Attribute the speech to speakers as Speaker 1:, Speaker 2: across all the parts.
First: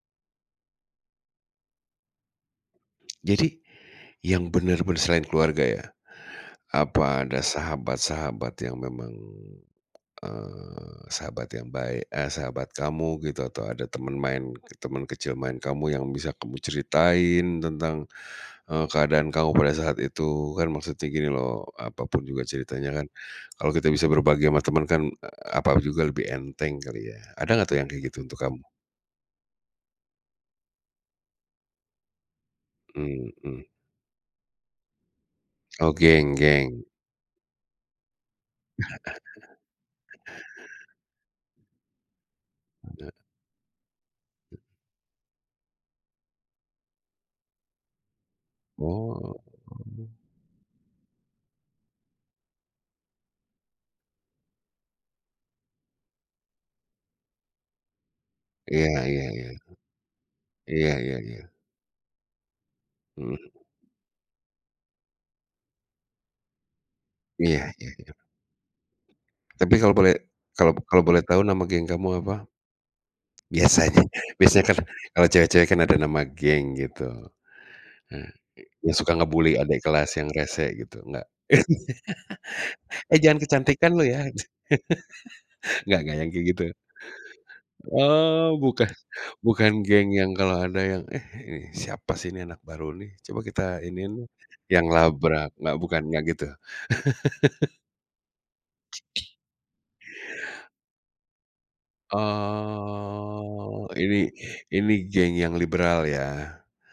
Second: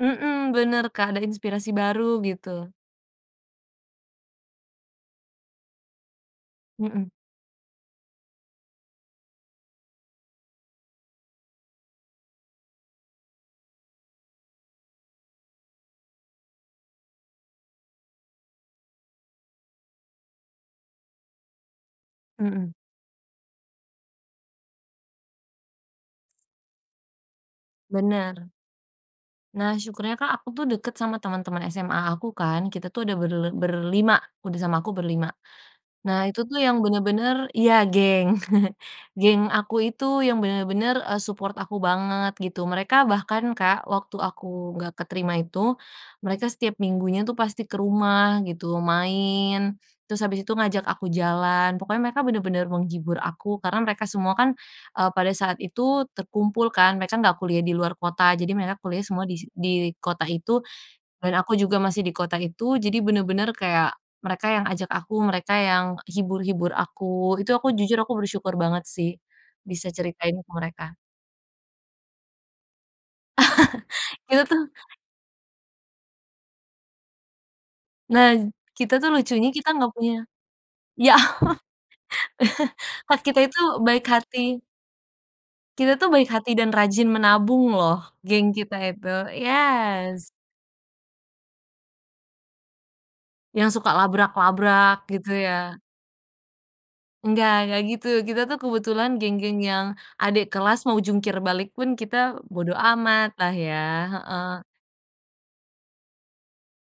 Speaker 1: Mhm. Benar, Kak, ada inspirasi baru gitu.
Speaker 2: Jadi yang benar-benar selain keluarga ya,
Speaker 1: Mhm.
Speaker 2: apa ada sahabat-sahabat yang memang, eee, sahabat yang baik, eee, sahabat kamu gitu atau ada teman main, ke teman kecil main kamu yang bisa kamu ceritain tentang, eee, keadaan kamu pada saat itu? Kan maksudnya gini loh, apapun juga
Speaker 1: Mhm.
Speaker 2: ceritanya kan kalau kita bisa berbagi sama teman kan, eee, apa juga lebih enteng kali ya, ada enggak tuh yang kayak gitu untuk
Speaker 1: Benar.
Speaker 2: kamu?
Speaker 1: Nah, syukurnya, Kak, aku tuh dekat sama teman-teman SMA aku kan. Kita tuh ada berle
Speaker 2: Mhm.
Speaker 1: berlima udah sama aku berlima
Speaker 2: Oh,
Speaker 1: Nah
Speaker 2: geng
Speaker 1: itu tuh yang
Speaker 2: geng?
Speaker 1: benar-benar iya geng. Geng aku itu yang benar-benar, eee, support aku banget gitu. Mereka
Speaker 2: Benar.
Speaker 1: bahkan, Kak, waktu aku enggak keterima itu, mereka setiap minggunya tuh pasti ke rumah gitu
Speaker 2: Oh
Speaker 1: main,
Speaker 2: oh.
Speaker 1: terus abis itu ngajak aku jalan. Pokoknya mereka benar-benar menghibur aku karena mereka semua kan, eee, pada saat itu terkumpul kan, mereka enggak kuliah di luar kota, jadi mereka
Speaker 2: Iya
Speaker 1: kuliah
Speaker 2: iya
Speaker 1: semua di si
Speaker 2: iya.
Speaker 1: di kota itu
Speaker 2: Iya iya
Speaker 1: dan
Speaker 2: iya.
Speaker 1: aku juga masih di kota itu. Jadi
Speaker 2: Mhm.
Speaker 1: benar-benar kayak mereka yang ajak aku, mereka yang hibur-hibur aku. Itu aku
Speaker 2: Iya iya
Speaker 1: jujur,
Speaker 2: iya.
Speaker 1: aku bersyukur banget sih
Speaker 2: Tapi
Speaker 1: bisa
Speaker 2: kalau boleh
Speaker 1: ceritain ke mereka.
Speaker 2: kalau boleh tahu, nama geng kamu apa? Biasanya
Speaker 1: Kita tuh
Speaker 2: biasanya kan kalau cewek-cewek kan ada nama geng gitu.
Speaker 1: Nah
Speaker 2: Heeh.
Speaker 1: z kita
Speaker 2: Yang
Speaker 1: tuh
Speaker 2: suka
Speaker 1: lucunya
Speaker 2: nge-bully
Speaker 1: kita
Speaker 2: adek
Speaker 1: enggak
Speaker 2: kelas
Speaker 1: punya
Speaker 2: yang resek gitu,
Speaker 1: iya.
Speaker 2: engak? "Eh,
Speaker 1: Kelas
Speaker 2: jangan
Speaker 1: kita itu
Speaker 2: kecantikan
Speaker 1: baik
Speaker 2: lo ya!"
Speaker 1: hati Kita
Speaker 2: Enggak
Speaker 1: tuh
Speaker 2: enggak yang
Speaker 1: baik
Speaker 2: kayak
Speaker 1: hati
Speaker 2: gitu?
Speaker 1: dan rajin menabung loh, geng
Speaker 2: Oh
Speaker 1: kita
Speaker 2: bukan
Speaker 1: itu
Speaker 2: bukan geng
Speaker 1: yes.
Speaker 2: yang kalau ada yang, "Eh, ini siapa sih ini anak baru nih, coba kita
Speaker 1: Yang suka
Speaker 2: iniin dong." Yang
Speaker 1: labrak-labrak gitu,
Speaker 2: labrak, enggak?
Speaker 1: ya?
Speaker 2: Bukan? Enggak gitu?
Speaker 1: Enggak enggak gitu. Kita tuh kebetulan geng-geng yang adek kelas mau jungkir balik pun kita bodo amatlah ya
Speaker 2: Oh, ini
Speaker 1: heeh.
Speaker 2: ini geng yang liberal ya?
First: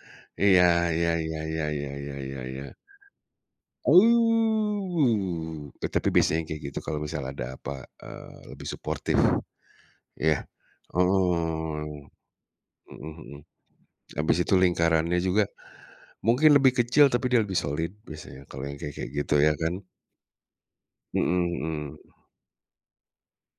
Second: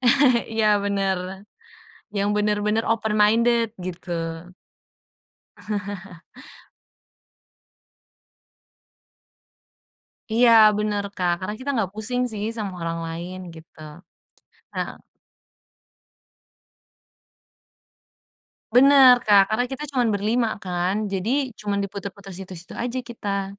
Speaker 2: Iya
Speaker 1: Iya
Speaker 2: iya
Speaker 1: benar.
Speaker 2: iya iya iya iya
Speaker 1: Yang
Speaker 2: iya iya.
Speaker 1: benar-benar open-minded gitu.
Speaker 2: Oh. Eh, tapi biasanya yang kayak gitu kalau misal ada, apa, eee, lebih suportif. Iya?
Speaker 1: Iya benar, Kak,
Speaker 2: Oh,
Speaker 1: karena kita enggak pusing sih sama orang
Speaker 2: mhm mhm.
Speaker 1: lain gitu.
Speaker 2: Habis itu
Speaker 1: Heeh.
Speaker 2: lingkarannya juga mungkin lebih kecil, tapi dia lebih solid biasanya kalau yang kayak-kayak
Speaker 1: Benar,
Speaker 2: gitu,
Speaker 1: Kak,
Speaker 2: iya
Speaker 1: karena
Speaker 2: kan?
Speaker 1: kita cuma berlima kan. Jadi
Speaker 2: Mmm,
Speaker 1: cuma
Speaker 2: mhm.
Speaker 1: diputer-puter situ-situ aja kita.